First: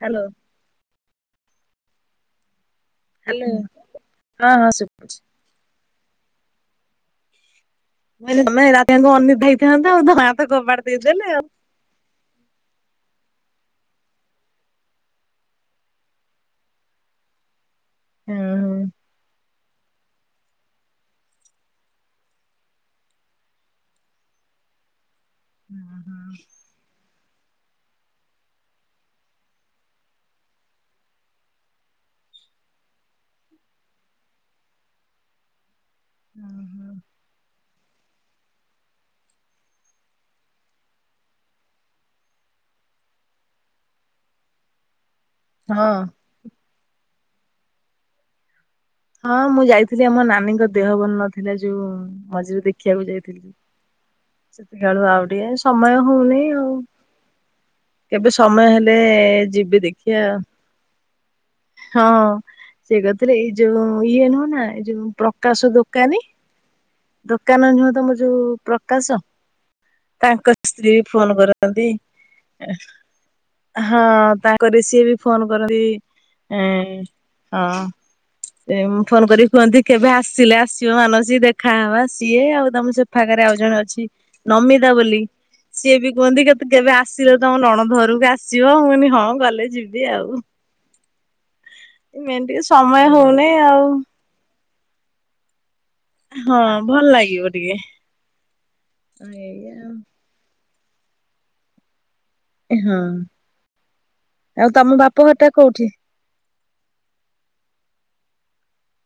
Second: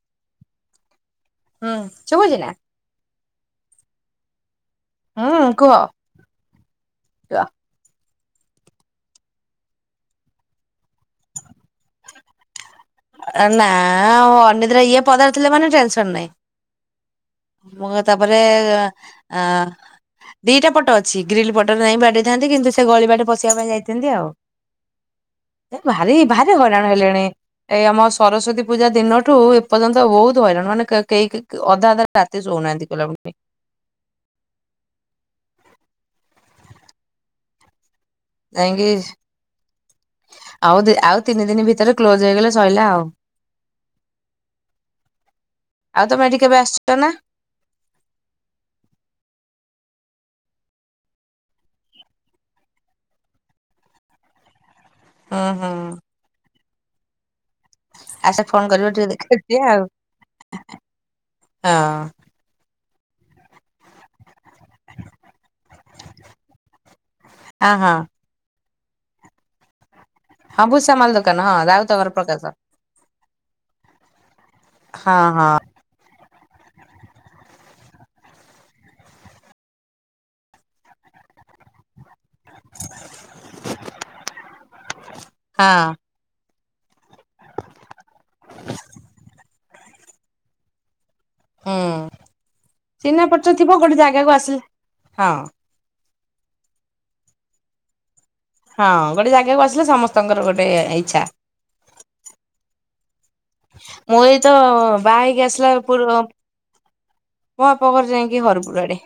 Hello. ହୁଁ ଶୁଭୁଛି ନା? ହ୍ୟାଲ ହଁ ହଁ ସୁ ହଁ କୁହ? କୁହ। ତମେ ରାତିଙ୍କୁ ଅନିଦ୍ରା ହେଇଥାନ୍ତ ତମ ମା ତ କବାଟ ଦେଇଦେଲେ ଆଉ। ନା ଅନିଦ୍ରା ହେଇକି ପଦାରେ ଥିଲେ ମାନେ ଟେନସନ୍ ନାହିଁ। ମୁଁ ତାପରେ ଅ ଦିଟା ପଟ ଅଛି ଗ୍ରୀଲ୍ ପଟରେ ଯାଇକି ବାଡେଇଥାନ୍ତି କିନ୍ତୁ ସେ ଗଳି ବାଟେ ପଶିବା ପାଇଁ ଯାଇଥାନ୍ତି ଆଉ। [inaudible] ଏ ଭାରି ଭାରି ହଇରାଣ ହେଲେଣି। ଏଇ ଆମ ସରସ୍ଵତୀ ପୂଜା ଦିନଠୁ ଏ ପର୍ଯ୍ୟନ୍ତ ବହୁତ ହଇରାଣ ମାନେ କେହି ଅଧା ଅଧା ରାତି ଶୋଉନାହାନ୍ତି କହିଲାବେଲେ। ହୁଁ ହୁଁ। ଯାଇଁ କିି ଆଉ ଦି ଆଉ ତିନି ଦିନି ଭିତରେ କ୍ଲୋଜ ହେଇଗଲେ ଶଇଲା ଆଉ। [inaudible] ହଁ ଆଉ ତମେ ଏଠିକି କେବେ ଆସିଛ ନା? ହଁ, ମୁଁ ଯାଇଥିଲି ଆମ ନାନୀଙ୍କ ଦେହ ଭଲ ନଥିଲା ଯୋଉ ମଝିରେ ଦେଖିବାକୁ ଯାଇଥିଲି। ସେତିକାଳୁ ଆଉ ହୁଁ ଟିକେ ହୁଁ ସମୟ ହଉନି ଆଉ। କେବେ ଆସ ଫୋନ ସମୟ କରିବ ହେଲେ ଟିକେ ଦେଖା ଯିବା ଯିବି ଆଉ ଦେଖିବା। ହଁ। ସେ କରିଥିଲେ ଏଇ ଯୋଉ ଇଏ ନୁହଁ ନା ଏଇ ଯୋଉ ପ୍ରକାଶ ଦୋକାନୀ? ଦୋକାନ ହଁ ହଁ ନୁହଁ ହଁ। ତମର ଯୋଉ ପ୍ରକାଶ? ତାଙ୍କ ହଁ ସ୍ତ୍ରୀ ବି ଭୁଷାମାଲ ଫୋନ ଦୋକାନ ହଁ କରନ୍ତି। ରାଉତଘର ପ୍ରକାଶ ହଁ ତାଙ୍କରେ ସିଏ ହଁ ବି ହଁ ଫୋନ କରନ୍ତି ହଁ। ସେ ଫୋନ କରିକି କୁହନ୍ତି କେବେ ଆସିଲେ ଆସିବ ମାନସି ଦେଖ ଖାଁ ବା ସିଏ ଆଉ ତୋମ ସେ ଫାଖରେ ଆଉ ଜଣେ ଅଛି ନମିତା ବୋଲି ହଁ ସିଏ ବି କୁହନ୍ତି କେତେ କେବେ ଆସିଲେ ତୋମ ନଣନ୍ଦ ଘରକୁ ଆସିବ, ମୁଁ କହିନି ହଁ ଗଲେ ଯି ବି ଆଉ ଏ ମେନ୍ ଟିକେ ସମୟ ହଉନ ସେ ଥିବ ଗୋଟେ ଜାଗାକୁ ଆସିଲେ ହଁ, ହଁ ଭଲ ଲାଗିବ ଟିକେ। ହଁ ଗୋଟେ ଜାଗାକୁ ଏଇଆ ଆସିଲେ ଆଉ। ସମସ୍ତଙ୍କର ଗୋଟେ ଇଚ୍ଛା। ଏ ହଁ। ମୁଁ ଏଇ ତ ଆଉ ତମ ବାପ ବାହା ହେଇକି ଘରଟା ଆସିଲା କୋଉଠି? ପୁରବ ମୋ ବାପ ଘର ଯାଇଁକି ହରପୁଡ ଆଡେ।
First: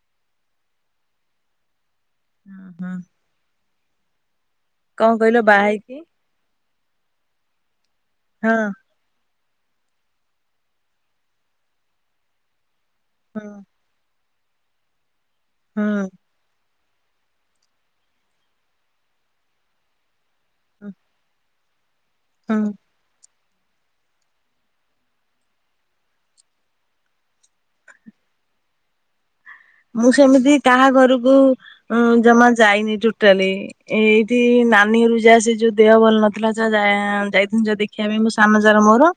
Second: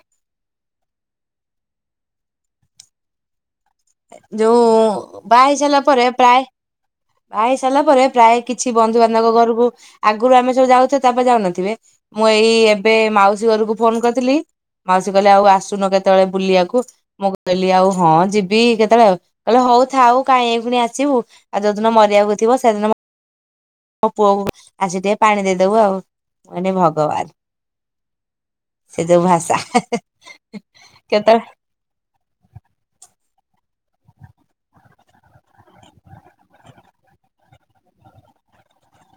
ଅଁ, ହଁ। ଏ ଯୋଉ କଣ କହିଲ ବାହା ହେଇ ସାରିଲା ହେଇକି ପରେ ପ୍ରାୟ ବାହା ହେଇସାରିଲା ପରେ ପ୍ରାୟ ହଁ କିଛି ବନ୍ଧୁବାନ୍ଧବ ଘରକୁ ଆଗରୁ ଆମେ ସବୁ ଯାଉଥିବ ତାପରେ ଯାଉନଥିବେ, ମୁଁ ଏଇ ଏବେ ହଁ ମାଉସୀ ଘରକୁ ଫୋନ୍ କରିଥିଲି ମାଉସୀ କହିଲେ ଆଉ ଆସୁନ ହଁ କେତେବେଳେ ବୁଲିବାକୁ। ମୁଁ କହିଲି ଆଉ ହଁ ଯିବ ବି କେତେବେଳେ, କହିଲେ ହଉ ଥାଉ କାଇଁ ଏଇକ୍ଷଣି ଆସିବୁ। ଆଉ ଯୋଉଦିନ ମରିବାକୁ ହଁ। ଥିବ ସେଦିନ ମୋ ପୁଅକୁ ଆସି ଟିକେ ପାଣି ଦେଇଦବୁ ଆଉ। ମୁଁ କହିନି ଭଗବାନ। ସେ ଯୋଉ ଭାଷା। ମୁଁ ସେମିତି କାହା ଘରକୁ କେତେବେଳେ ଉଁ, ଜମା ଯାଇନି ଟୋଟାଲି। ଏଇଠି ନାନୀ ଘରକୁ ଯା ସେ ଯୋଉ ଦେହ ଭଲ ନଥିଲା ଯା ଯା ଯାଇଥିନ ଯୋଉ ଦେଖିବା ପାଇଁ ମୋ ସାନ ଯାର ମୋର।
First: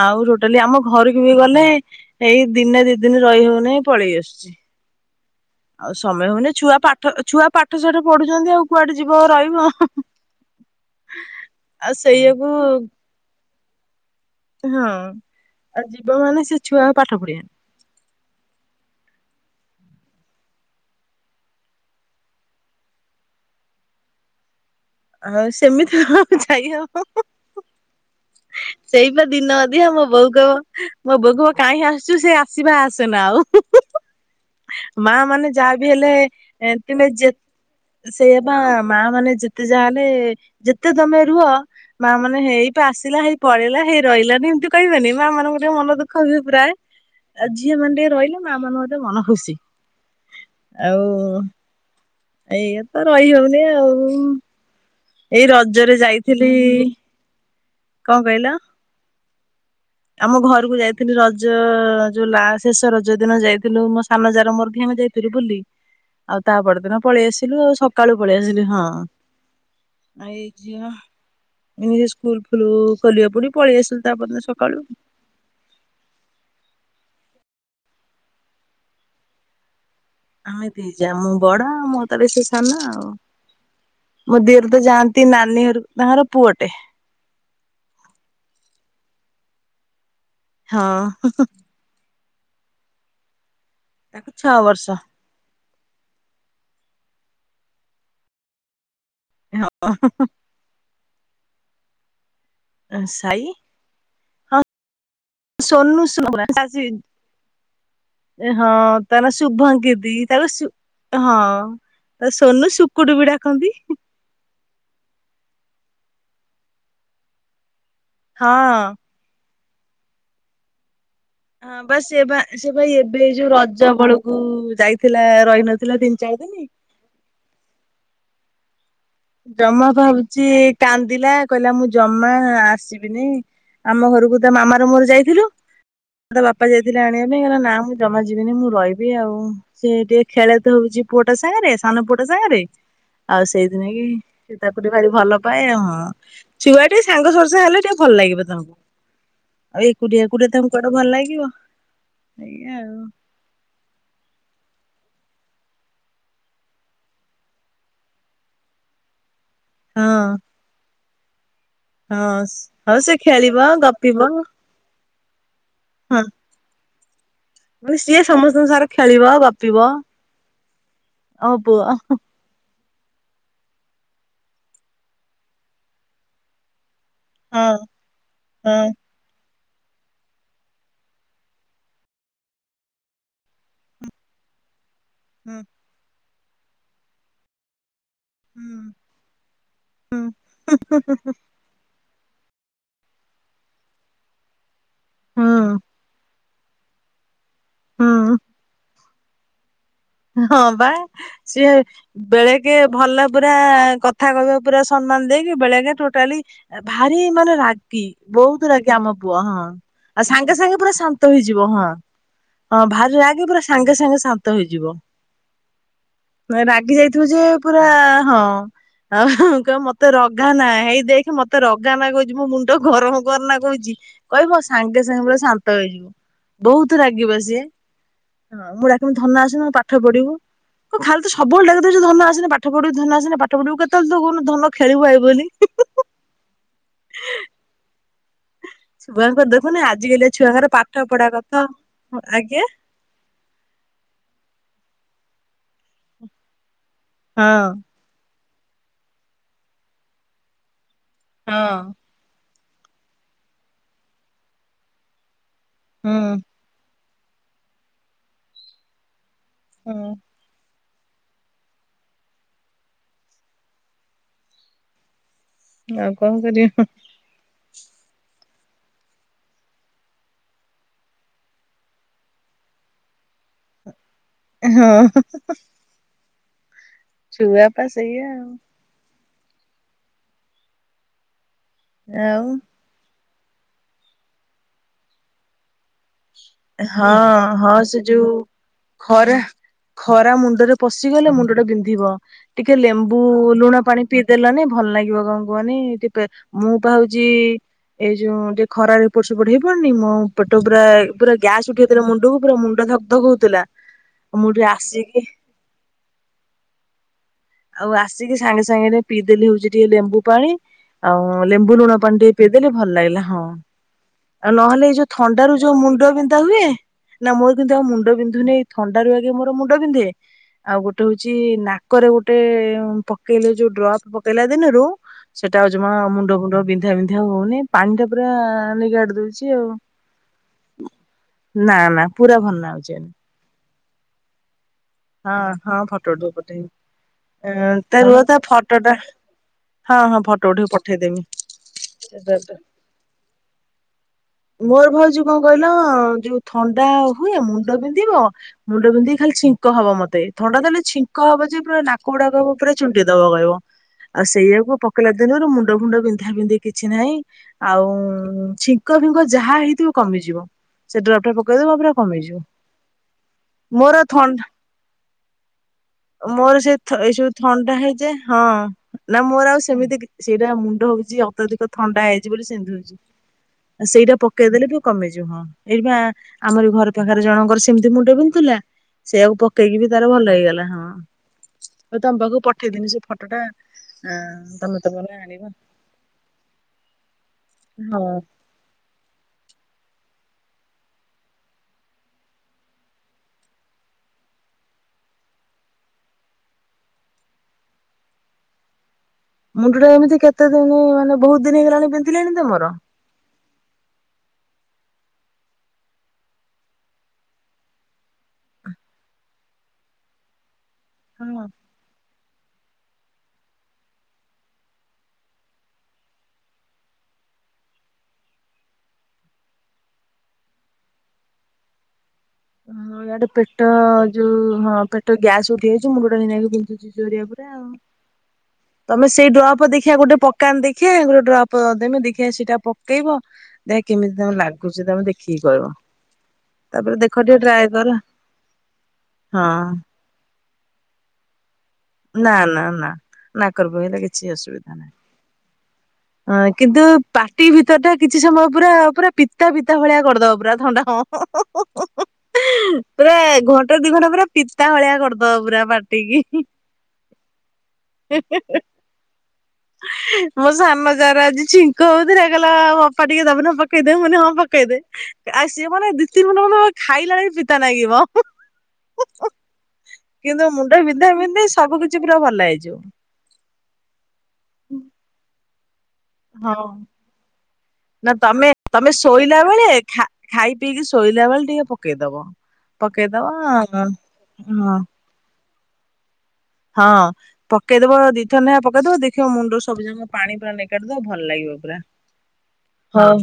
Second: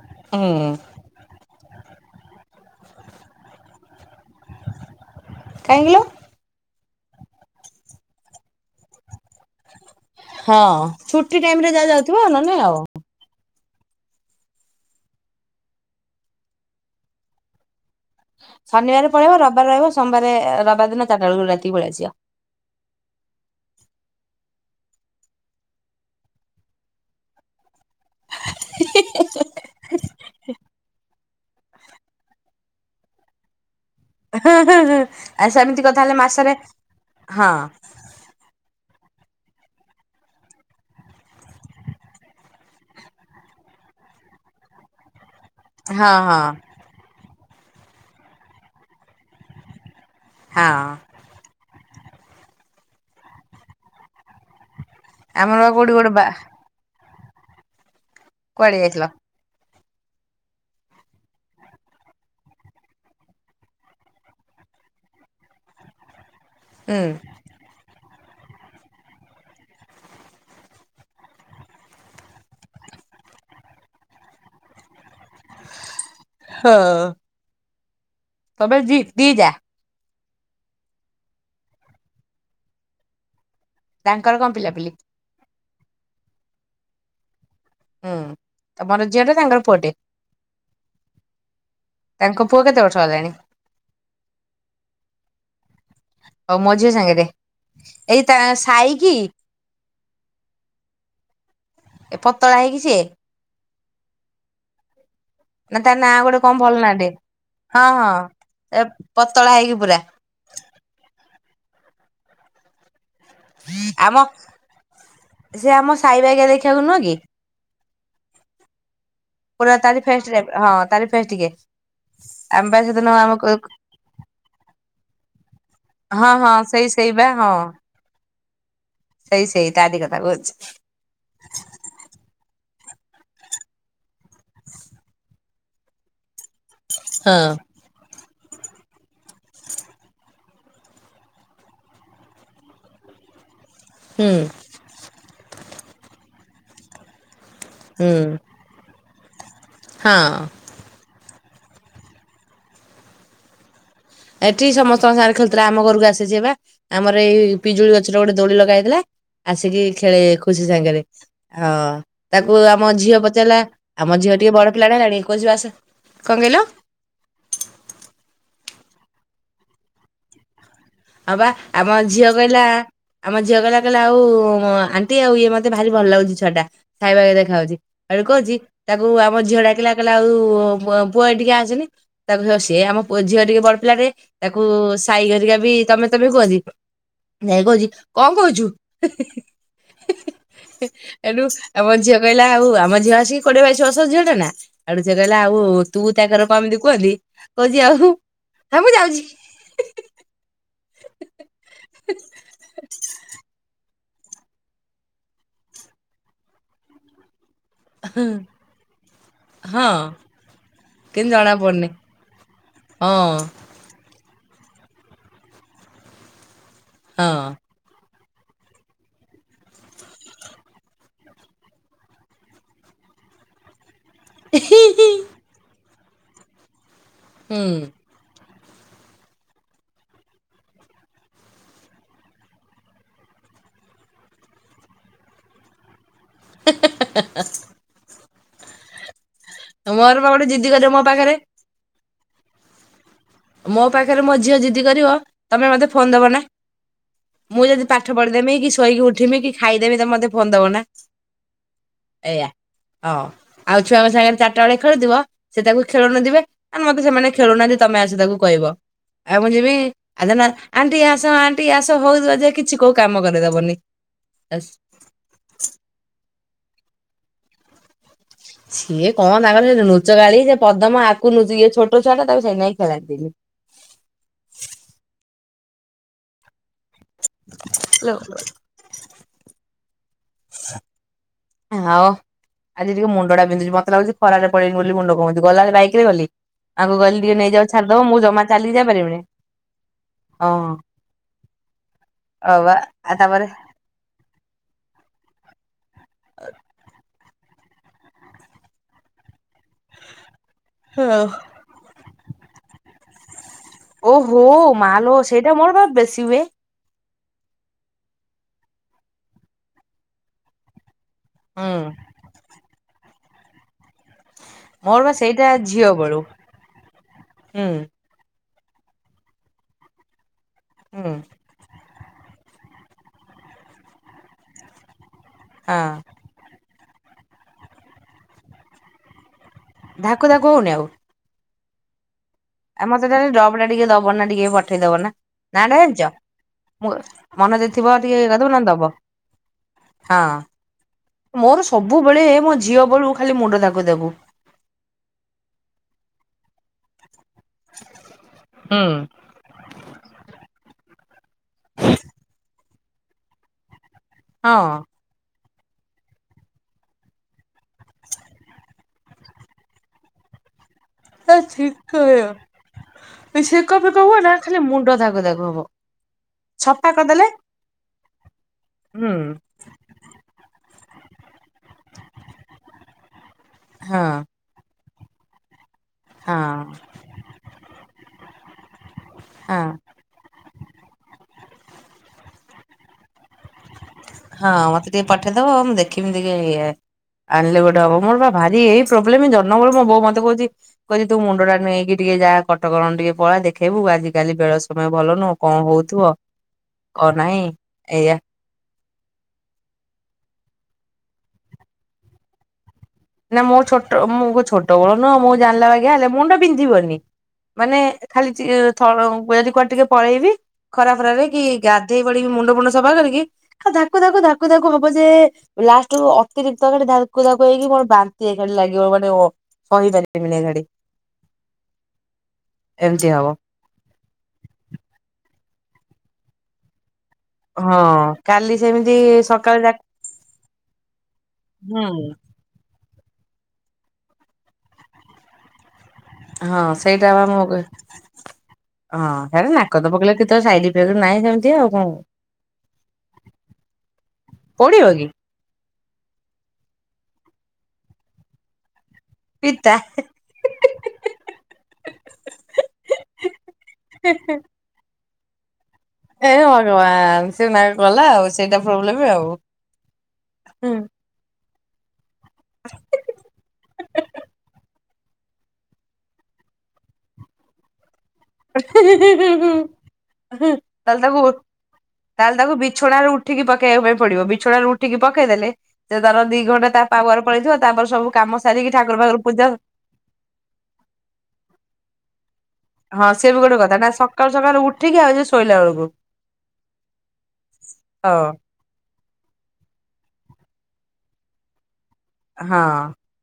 ଆଉ ହୁଁ ଟୋଟାଲି ଆମ ଘରକୁ ବି ଗଲେ ଏଇ ଦିନେ ଦି ଦିନ ରହି ହଉ ନାଇଁ ପଳେଇ ଆସୁଛି। କାହିଁକି ଆଉ କିଲୋ ସମୟ ହଉନି ଛୁଆ ପାଠ, ଛୁଆ ପାଠ ସାଠ ପଢୁଛନ୍ତି ଆଉ କୁଆଡେ ଯିବ ରହିବ। ହଁ ଛୁଟି ଟାଇମ୍ ରେ ଯା ଆଉ ଯାଉଥିବ ସେଇଆକୁ ନନେ ଆଉ। ହଁ ଆ, ଯିବ ମାନେ ସେ ଛୁଆ ପାଠ ପଢ଼ିବେ ଶନିବାରେ ପଳେଇବ ରବାର ରଇବ ସୋମବାରେ ରବାର ଦିନ ଚାଟା ବେଳକୁ ରାତିକି ପଳେଇ ଆସିବ। ହଁ ସେମିତି ହଁ କଣ ଯାଇ ହେବ। ସେଇପା ଆସିବ ଦିନ ଅଧିଆ ମୋ ବୋଉ କଇବ ମୋ ବୋଉ କହିବ କଇଁ ଆସୁଛୁ, ସେ ଆସିବା ଆସନା ଆଉ। ମାଆ ଆ ମାନେ ଯା ସେମିତି ବି କଥା ହେଲେ ମାସରେ ଏଁ ତୁମେ ଯେ ହଁ ସେଇଆ ପା ମା ମାନେ ଯେତେ ଯାହା ଏଲେ ଯେତେ ତୋମେ ରୁଅ ମା ମାନେ ହେଇ ପା ଆସିଲା, ହେଇ ପଳେଇଲା, ହେଇ ରହିଲାନି, ଏମତି କହିବେନି ମା ମାନଙ୍କର ଯୋଉ ମନ ହଁ ଦୁଃଖ ହଁ ହୁଏ ପ୍ରାୟେ, ଏ ଝିଅ ମାନ ଟିକେ ରହିଲେ ମା ମାନଙ୍କ ଟିକେ ମନ ଖୁସି। ହଁ ଆଉ ଏଇଆ ତ ରଇ ହଉନି ଆଉ। ଏଇ ଆମର ବା କୋଉଠି ରଜରେ ଗୋଟେ ବା ଯାଇଥିଲି। କଣ କଇଲ? କୁଆଡେ ଯାଇଥିଲ? ଆମ ଘରକୁ ଯାଇଥିଲି ରଜ ଯୋଉ ଲା-ଶେଷ ରଜ ଦିନ ଯାଇଥିଲୁ ମୋ ସାନ ଯା ର ମୋର ଧିଏଁ ଆମେ ଯାଇଥିଲୁ ବୁଲି। ଆଉ ତା ହୁଁ ପରଦିନ ପଳେଇ ଆସି ଥିଲୁ ଆଉ ସକାଳୁ ପଳେଇ ଆସିଲି ହଁ। ଆ ଏଇ ଝିଅ ଏବେ ସେ ସ୍କୁଲ୍ କ୍ଲୁ ଖୋଲିବ ପୁଣି ପଳେଇ ଆସିଲୁ ତାପରଦିନ ସକାଳୁ। ହଁ। ତୋମେ ଜି- ଦି ଯା? ଆମେ ଦି ଯା ମୁଁ ବଡ଼ ମୋ ତଳେ ସେ ସାନ ଆଉ, ତାଙ୍କର ମୋ କଣ ଦିଅର ତ ପିଲାପିଲି ଯାଆନ୍ ତି ନାନୀ ଘରକୁ, ତାଙ୍କର ପୁଅଟେ। ହୁଁ, ତୋମର ଝିଅ ଟେ, ତାଙ୍କର ପୁଅଟେ। ହଁ। ତାଙ୍କ ପୁଅ କେତେ ବର୍ଷ ହେଲାଣି? ତାକୁ ଛଅ ବର୍ଷ। ହଉ ମୋ ଝିଅ ସାଙ୍ଗରେ। ଏଇ ତା ସାଇ କିି? ହଁ। ଏ ପତଳା ହେଇକି ସିଏ? ଛାଇ। ନା ତା ସୋନୁ ନାଁ ଗୋଟେ କଣ [unintelligible] ଭଲ ନାଁଟେ ହଁ ହଁ। ଏ ହଁ ତା ନାଁ ପତଳା ହେଇକି ପୁରା ଶୁଭଙ୍କିତି। ତାକୁ ସୁ ହଁ ତା ସୋନୁ ଶୁକୁଟୁ ବି ଡା ଆମ ସେ ଆମ ସାଇବାଇଗା ଦେଖିଆକୁ ନୁଅ କି? ହଁ। ପୁରା ତାରି ଫେଷ ଟାଇପ ର ହଁ ତାରି ଫେସ୍ ଟିକେ ହଁ ବା ସେବା ଆମେ ପା ସେବା ସେଦିନ ଏବେ ଏ ଯୋଉ ଆମ ରଜ ବେଳକୁ ଯାଇଥିଲା ରଇନ ହଁ ହଁ ସେଇ ସେଇ ବା ହଁ। ସେଇ ସେଇ ଜମା ତାରି କଥା ଭାବୁଚି କହୁଛି। କାନ୍ଦିଲା। କହିଲା ମୁଁ ଜମା ଆସିବିନି ଆମ ଘରକୁ ତା ମାମା ର ମୋରେ ଯାଇଥିଲୁ। ତା ବାପା ଯାଇଥିଲେ ଆଣିବା ପାଇଁ ହଁ କଇଲା ନାଁ ମୁଁ ଜମା ଯିବିନି ମୁଁ ରଇବି ଆଉ ସେ ଟିଏ ଖେଳେ ତ ହେଉଚି ପୁଅଟା ସାଙ୍ଗରେ ସାନ ପୁଅଟା ସାଙ୍ଗରେ। ଆଉ ସେଇଥିନାଗି ହୁଁ ସେ ତାକୁ ଟିକେ ଭାରି ଭଲ ପାଏ ହଁ ଆଉ ଛୁଆଟି ସାଙ୍ଗ ସୋର୍ସା ହେଲେ ଟିକେ ହୁଁ ଭଲ ଲାଗିବ ତାଙ୍କୁ। ଆଉ ଏକୁଟିଆ ହଁ ଏକୁଟିଆ ତାଙ୍କୁ କୁଆଡ଼େ ଭଲ୍ ଲାଗିବ ଏଇଆ ଆଉ। ଏଠି ସମସ୍ତଙ୍କ ସାଙ୍ଗରେ ଖେଳୁଥିଲା ଆମ ଘରକୁ ଆସିଚି ଏବେ। ଆମର ଏଇ ପିଜୁଳି ଗଛରେ ଗୋଟେ ଦୋଳି ଲଗା ହେଇଥିଲା ଆସିକି ଆଉ ଖେଳେ ଖୁସି ସାଙ୍ଗରେ। ହ ହଁ ହଁ। ତାକୁ ଆମ ହଉ ସେ ଝିଅ ଖେଳିବ ପଚାରିଲା ଆମ ଗପିବ ଝିଅ ଟିକେ ବଡ଼ ପିଲାଟା ହେଲାଣି କଉଚି ଆସ ହଁ କଣ କହିଲ? ସିଏ ସମସ୍ତଙ୍କ ସାଙ୍ଗ ରେ ଖେଳିବ ଗପିବ। ହଁ ବା ଆମ ପୁଅ ଆମର ହଁ ଝିଅ କହିଲା ଆମ ଝିଅ କହିଲା କହିଲା ଆଉ ଆଣ୍ଟି ଆଉ ଇଏ ମତେ ଭାରି ଭଲ ଲାଗୁଛି ଛୁଆଟା। ସାଇ [unintelligible] ଦେଖା ହଉଛି ହେଟୁ କହୁଛି ହଁ। ତାକୁ ଆମ ଝିଅ ଡାକିଲା କହିଲା ଆଉ ପୁଅ ପୁଅ ଏଠିକି ଆସେନି ତାକୁ ସିଏ ଆମ ପୁଅ ଝିଅ ଟିକେ ବଡ ପିଲାଟେ ହେ ତାକୁ ସାଇ ହୁଁ। ହାରିକା ବି ତମେ ତମେ କୁହନ୍ତି ଯାଇକି କହୁଛି କଣ କହୁଛୁ ହୁଁ ହେ ହେ ହେ ହେଟୁ ଆମ ଝିଅ କହିଲା ଆଉ ଆମ ଝିଅ ଆସିକି କୋଡିଏ ବାଇଶି ବର୍ଷ ର ଝିଅ ଟେ ନା। ହେଟୁ ସେ କଇଲା ଆଉ ହୁଁ ତୁ ତାକର କ ଏମିତି କୁହନ୍ତି କହୁଛି ଆଉ ହୁଁ ହେ ମୁଁ ଯାଉଛି। ହଁ ବା ସିଏ ବେଳେକେ ଭଲ ପୁରା କ କଥା କହିବ ପୁରା ସମ୍ମାନ ଦେଇକି, ବେଳେକେ ଟୋଟାଲି ଭାରି ମାନେ ରା ଗି ବହୁତ ରାଗି ଆମ ପୁଅ ହଁ, ଆଉ ସାଙ୍ଗେ ସାଙ୍ଗେ ପୁରା ଶାନ୍ତ କିନ୍ତୁ ଜଣା ହେଇଯିବ ହଁ। ପଡୁନି ହଁ ଭାରି ରାଗି ପୁରା ସାଙ୍ଗେ ସାଙ୍ଗେ ଶାନ୍ତ ହେଇଯିବ। ରାଗି ଯାଇଥିବ ହଁ ଯେ ପୁରା ହଁ। ଆ ହାଁ କ ମତେ ରଗାନା ହେଇ ଦେଖ୍ ମତେ ରଗାନା କଉଚି ମୋ ମୁଣ୍ଡ ଗରମ୍ କରନା କହୁଚି। କଇବ ସାଙ୍ଗେ ସାଙ୍ଗେ ହୁଁ ପୁରା ଶାନ୍ତ ହେଇଯିବ ବହୁତୁ ରାଗି ବା ସିଏ। ଆଉ ମୁଁ ଡାକିମି ଧନ ଆସୁନୁ ପାଠ ପଢ଼ିବୁ। କଁ ଖାଲି ତ ସବୁବେଳେ ଡାକି ଦୋଉଚୁ ଧନ ଆସେନି ପାଠ ପଢିବୁ, ଧନ ଆସେନି ପାଠ ପଢିବୁ କେତେବେଳେ ତ କହୁନୁ ଧନ ଖେଳିବୁ ଆଇ ବୋଲି। [inaudible] ହେଁ ହେଁ ହେଁ ହେଁ ଛୁଆଙ୍କର ଦେଖୁନ ଏଇ ମୋର ବା ଆଜିକାଲିଆ ଗୋଟେ ଜିଦି ଛୁଆଙ୍କର କରିବ ମୋ ପାଠ ପଢା ପାଖରେ କଥା ଆଜ୍ଞା ମୋ ପାଖରେ ମୋ ଝିଅ ଜିଦି କରିବ ତମେ ମତେ ଫୋନ ଦବ ନା ହଁ ମୁଁ ଯଦି ପାଠ ପଢିଦେମି କି ଶୋଇକି ଉଠିମି କି ଖାଇଦେମି ତ ମତେ ଫୋନ ଦବ ନା। ହଁ। ଏଇଆ ହଁ, ଆଉ ଛୁଆଙ୍କ ସାଙ୍ଗରେ ଚାରିଟା ବେଳେ ଖେଳୁଥିବ ସେ ତାକୁ ଖେଳଉନଥିବେ ମତେ ସେମାନେ ଖେଳଉନାହାନ୍ତି ତମେ ଆସି ତାକୁ କହିବ। ଆଉ ମୁଁ ଯିବି ହଁ ଆ ଧନ ଆଣ୍ଟି ଆସ ଆଣ୍ଟି ଆସ ହୋଉଥିବ ଯେ କିଛି କୋଉ କାମ କରେଇଦବନି। ଆଉ କଣ କରିବ ହଁ ସିଏ କଣ ତାଙ୍କରେ ନୁଚ ଗାଳି ଯେ ପଦମ ଆକୁ ନୁଚ ଇଏ ଛୋଟ ଛୁଆଟା ତାକୁ ସେଇନାଗି ଖେଳାନ୍ତିନି। ଏ ହଁ। ଛୁଆପା ସେଇଆ ଆଉ। ହଉ ଆଉ ଆଜି ଟିକେ ମୁଣ୍ଡ ଟା ବିନ୍ଧୁଛି, ମତେ ଲାଗୁଛି ଖରାରେ ପଳେଇନି ବୋଲି ମୁଣ୍ଡ କ ହୋଉଚି, ଗଲାବେଳେ ବାଇକରେ ଗଲି। ଆଙ୍କୁ କହିଲି ଟିକେ ହଁ ନେଇଯାଅ ହଁ ସେ ଛାଡିଦବ ମୁଁ ଯୋଉ ଜମା ଚାଲିକି ଯାଇପାରିବିନି ଖରା। ଖରା ହଁ ମୁଣ୍ଡରେ ପଶିଗଲେ ମୁଣ୍ଡ ଟା ବିନ୍ଧିବ ହଉ ଟିକେ ବା ଆଉ ଲେମ୍ବୁ ତାପରେ ଲୁଣ ପାଣି ପିଇ ଦେଲନି ଭଲ ଲାଗିବ କଣ କୁହନି ଟି ପେ ମୁଁ ପା ହଉ ଯି ଏଇ ଯୋଉ ଟିକେ ଖରା ଏପଟ ସେପଟ ହେଇ ପାରୁନି ମୋ ପେଟ ପୁରା ହଁ। ଗ୍ୟାସ ଉଠିଜାଇଥିଲା ମୁଣ୍ଡକୁ ପୁରା ମୁଣ୍ଡ ଧଗଧକ ହଉଥିଲା। ଓ ହୋ ମୁଁ ଟିକେ ମାଲୋ ଆସିକି ସେଇଟା ମୋର ବା ବେଶୀ ହୁଏ। ଆଉ ଆସିକି ସାଙ୍ଗେ ସାଙ୍ଗେରେ ପିଇଦେଲି ହଉଛି ଟିକେ ଲେମ୍ବୁ ପାଣି, ଆଉ ହୁଁ ଲେମ୍ବୁ ଲୁଣ ପାଣି ଟିକେ ପି ଦେଲି ଭଲ ଲାଗିଲା ହଁ। ଆଉ ନହେଲେ ଏଇ ମୋର ଯୋଉ ବା ଥଣ୍ଡା ସେଇଟା ରୁ ଯୋଉ ଝିଅ ମୁଣ୍ଡ ବେଳୁ। ବିନ୍ଧା ହୁଏ ନା ମୋର ହୁଁ କିନ୍ତୁ ଆଉ ମୁଣ୍ଡ ବିନ୍ଧୁନି ଥଣ୍ଡା ରୁ ଆଗେ ମୋର ମୁଣ୍ଡ ବିନ୍ଧେ ଆଉ ଗୋଟେ ହୁଁ ହଉଛି ନାକରେ ଗୋ ଟେ ପକେଇଲେ ଯୋଉ ଡ୍ରପ ପକେଇଲା ଦିନରୁ ସେଇଟା ଆଉ ହଁ ଜମା ମୁଣ୍ଡ ଫୁଣ୍ଡ ବିନ୍ଧା ବିନ୍ଧ୍ ଆଉ ହଉନି ପାଣି ଟା ପୁରା ନିଗାଡି ଦଉଛି ଆଉ। ଧାକ ଧାକୁ ହେଉନି ଆଉ। ନା ନା ପୁରା ଭରନା। ଆମ ମତେ ଖାଲି ଡ୍ରପ ଟା ଟିକେ ଦବନ ନା ଟିକେ ପଠେଇ ଦବ ନା। ହଁ ନା ଟା ହଁ ଜାଣିଛ ଫଟୋ ଉଠେଇ ପଠେଇବି। ମୋ ମନ ଯ ଥିବ ତା ରୁହ ଟିକେଇ ତା କଇଦବ ନନେ ଫଟୋ ଦବ। ଟା ହଁ ଫଟୋ ଉଠେଇକି ପଠେଇଦେମି। ମୋର ସବୁବେଳେ ମୋ ଝିଅ ବେଳୁ ଖାଲି ମୁଣ୍ଡ ଧାକୁ ଧାକୁ। ମୋର ଭାଉଜ କଣ କହିଲ ଯୋଉ ଥଣ୍ଡା ହୁଏ ମୁ ମୁଣ୍ଡ ବିନ୍ଧିବ ମୁଣ୍ଡ ହୁଁ। ବିନ୍ଧିକି ଖାଲି ଛିଙ୍କ ହବ ମତେ ଥଣ୍ଡା ଦେଲେ ଛି କ ହବ ଯେ ପୁରା ନାକ ଗୁଡାକ ପୁରା ଛୁଣ୍ଟି ଦବା କହିବ, ଆଉ ସେଇଆକୁ ହଁ ପ ପିଲା ଦିନୁରୁ ମୁଣ୍ଡ ଫୁଣ୍ଡ ବିନ୍ଧା ବିନ୍ଧି କିଛି ନାଇଁ ଆଉ ଛି ଙ୍କ ଫୁଙ୍କ ଯାହା ହେଇଥିବ କମିଯିବ ସେ ଡ୍ରପ ଟା ପକେଇଦେବ ପରେ କମେଇଯିବ। ହେ ଛେକ ଫେକ ହୁଏନା ଖାଲି ମୁଣ୍ଡ ଧାଗ ଦାଗ ହବ ମୋର ସେ ଛଫା ଏଇ କରିଦେଲେ ସବୁ ଥଣ୍ଡା ହେଇଯାଏ ହଁ ହୁଁ। ନା ମୋର ଆଉ ସେମିତି କି ସେଇଟା ମୁଣ୍ଡ ହଉଚି ଅତ୍ୟଧିକ ଥଣ୍ଡା ହେଇଚି ବୋଲି ସେମତି ହଉଚି। ହଁ ସେଇଟା ପକେଇଦେଲେ ଟିକେ କମିଯିବ ହଁ ଏଇଟି ପା ହଁ ଆମରି ଘର ପାଖରେ ଜଣଙ୍କର ସେମିତି ମୁଣ୍ଡ ବିନ୍ଧୁଥିଲା ସେଇଆକୁ ହଁ ପକେଇକି ତାର ଭଲ ହେଇଗଲା ହଁ ମୁଁ ତମ ପାଖୁ ପଠେଇଦେନି ସେ ଫଟ ଟା ହଁ ଆଁ ତମେ ମତେ ଟିକେ ତମର ଆଣିବ ପଠେଇଦବ ମୁଁ ଦେଖିବି ଟିକେ ଇଏ ଆଣିଲେ ଗୋଟେ ହବ ହଁ। ମୋର ବା ଭାରି ଇ ଏଇ ପ୍ରୋବ୍ଲେମ ଜନ୍ମବେଳୁ ମୋ ବୋଉ ମତେ କହୁଚି କହିଲି ତୁ ମୁଣ୍ଡ ଟା ନେଇକି ଟିକେ ଯାହା କଟକଣ ଟିକେ ପଳା ଦେଖେଇବୁ ଆଜିିକାଲି ବେଳ ସମୟ ଭଲ ନୁହୁଁ। କଣ ହଉଥିବ କଣ ନାହିଁ ଏଇଆ। ମୁଣ୍ଡଟା ଏମିତି କେତେ ଦିନି ମାନେ ବହୁତ ଦିନି ହେଇଗଲାଣି ବିନ୍ଧିଲାଣି ତମର। ନାଁ ମୋ ଛୋଟ ମୁଁ ଛୋଟ ବଳ ନୁହଁ ମୁଁ ଜାଣିଲା ଆଜ୍ଞା ହେଲେ ମୁଣ୍ଡ ବିନ୍ଧିବନି। ମାନେ ଖାଲିଚି ଥ ଯଦି କୁଆଡେ ଟିକେ ପଳେଇବି ଖରା ଫରାରେ କି ହଁ। ଗାଧେଇ ପଡିବି ମୁଣ୍ଡ ଫୁଣ୍ଡ ସଫା କରିକି ଆ ଧାକୁ ଧାକୁ ଧାକୁ ଧାକୁ ହବ ଯେ ଲାଷ୍ଟ ବେଳକୁ ଅତିରିକ୍ତ ଧାକୁ ଧାକୁ ହେଇକି ବ ବାନ୍ତି ଏକାଡି ଲାଗିବ ମାନେ ସହିପାରିବେ ଏଗାଡି। ହଁ ଏମିତି ଇଆଡେ ହବ ପେଟ ଯୋଉ ହଁ ପେଟ ଗ୍ୟାସ ଉଠି ଯାଇଛି ମୁଣ୍ଡ ଟା ନେଇକି ପନ୍ଧୁଛି ଚୋରିଆ ଟା ଆଉ। ହଁ କାଲି ସେମିତି ତମେ ସେଇ ସକାଳେ ଡ୍ରପ ଯା ଦେଖିଆ ଗୋଟେ ପକାନ୍ତୁ ଦେଖିଆ ଗୋଟେ ଡ୍ରପ୍ ଦେମି ଦେଖିଆ ସେଇଟା ପ କେଇବ ଦେଖିଆ କେମିତି ତମକୁ ଲାଗୁଚି ତମେ ଦେଖିକି କହିବ। ହଁ ତାପରେ ସେଇଟା ଦେଖ ପା ଟିକେ ମୁଁ କ ଟ୍ରାଏ କର। ହଁ ହେରା ହଁ ନାକତ ପକେଇଲେ କେତେବେଳେ ସାଇଜ ନାହିଁ ସେମିତି ଆଉ କଣ? ନା ନା ନା ନାକରେ ପକେଇଲେ କିଛି ଅସୁବିଧା ପୋଡିବ ନାହିଁ। କି ହଁ କିନ୍ତୁ ପାଟି ଭିତର ଟା କିଛି ସମୟ ପୁରା ପୁରା ପିତା ପିତା ଭଳିଆ କରିଦବ ପୁରା ଥଣ୍ଡା ହଁ ପୁରା ଘଣ୍ଟା ଦି ଘଣ୍ଟା ପୁରା ପିତା ଭଳିଆ କରିଦବ ପୁରା ପାଟିକି। ସେନା ଗଲା ଆଉ ସେଇଟା ପ୍ରୋବ୍ଲେମ୍ ଆଉ। ତାର ଆଜି ଛିଙ୍କ ହଉଥିଲା କହିଲା ଅପା ଟିକେ ଦବୁ ନା ପକେଇଦେ ମୁଁ କହିଲି ହଁ ପକେଇଦେ ଆଉ ସିଏ ମାନେ ଦି ତିନି ଘଣ୍ଟା ଖଣ୍ଡେ ଖାଇଲାଳା ବି ପିତା ଲାଗିବ କିନ୍ତୁ ତାହେଲେ ମୁଣ୍ଡ ବିନ୍ଧା ତାକୁ ବିନ୍ଧି ସବୁ କିଛି ପୁରା ଭଲ ତାହେଲେ ତାକୁ ହେଇଯିବ ବିଛଣା ତା ହେଲେ ଉଠିକି ପକେଇବା ପାଇଁ ପଡିବ ବିଛଣାରୁ ର ଉଠିକି ପକେଇଦେଲେ ସେ ତାର ଦି ହଁ। ଘଣ୍ଟା ତା ପାୱାର ପଳେଇ ଥିବ ତାପରେ ନା ସବୁ କାମ ତମେ ସାରିକି ତମେ ଠାକୁର ଫାକୁର ଶୋଇଲା ପୂଜା ବେଳେ ଖା ଖାଇ ପିଇକି ଶୋଇଲା ବେଳେ ଟିକେ ପକେଇଦବ। ହଁ ପକେଇଦବ ସେ ବି ଗୋଟେ କଥା ନା ସକାଳୁ ସକାଳୁ ହଁ ଉଠିକି ଆଉ ଯୁ ଶୋଇଲା ବେଳକୁ। ହଁ ପକେଇଦବ ହଁ ଦିଥର ନାଖେ ପକେଇଦବ ଦି ଖିବ ମୁଣ୍ଡ ସବୁଜାକ ପାଣି ପୁରା ନିଗାଡି ଦବ ଭଲ ଲାଗିବ ପୁରା ହଁ। ହଉ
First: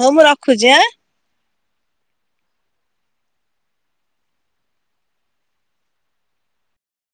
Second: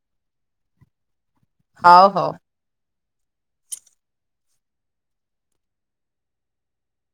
ହଉ ମୁଁ ରଖୁଚି ଆଁ ହଉ ହଉ।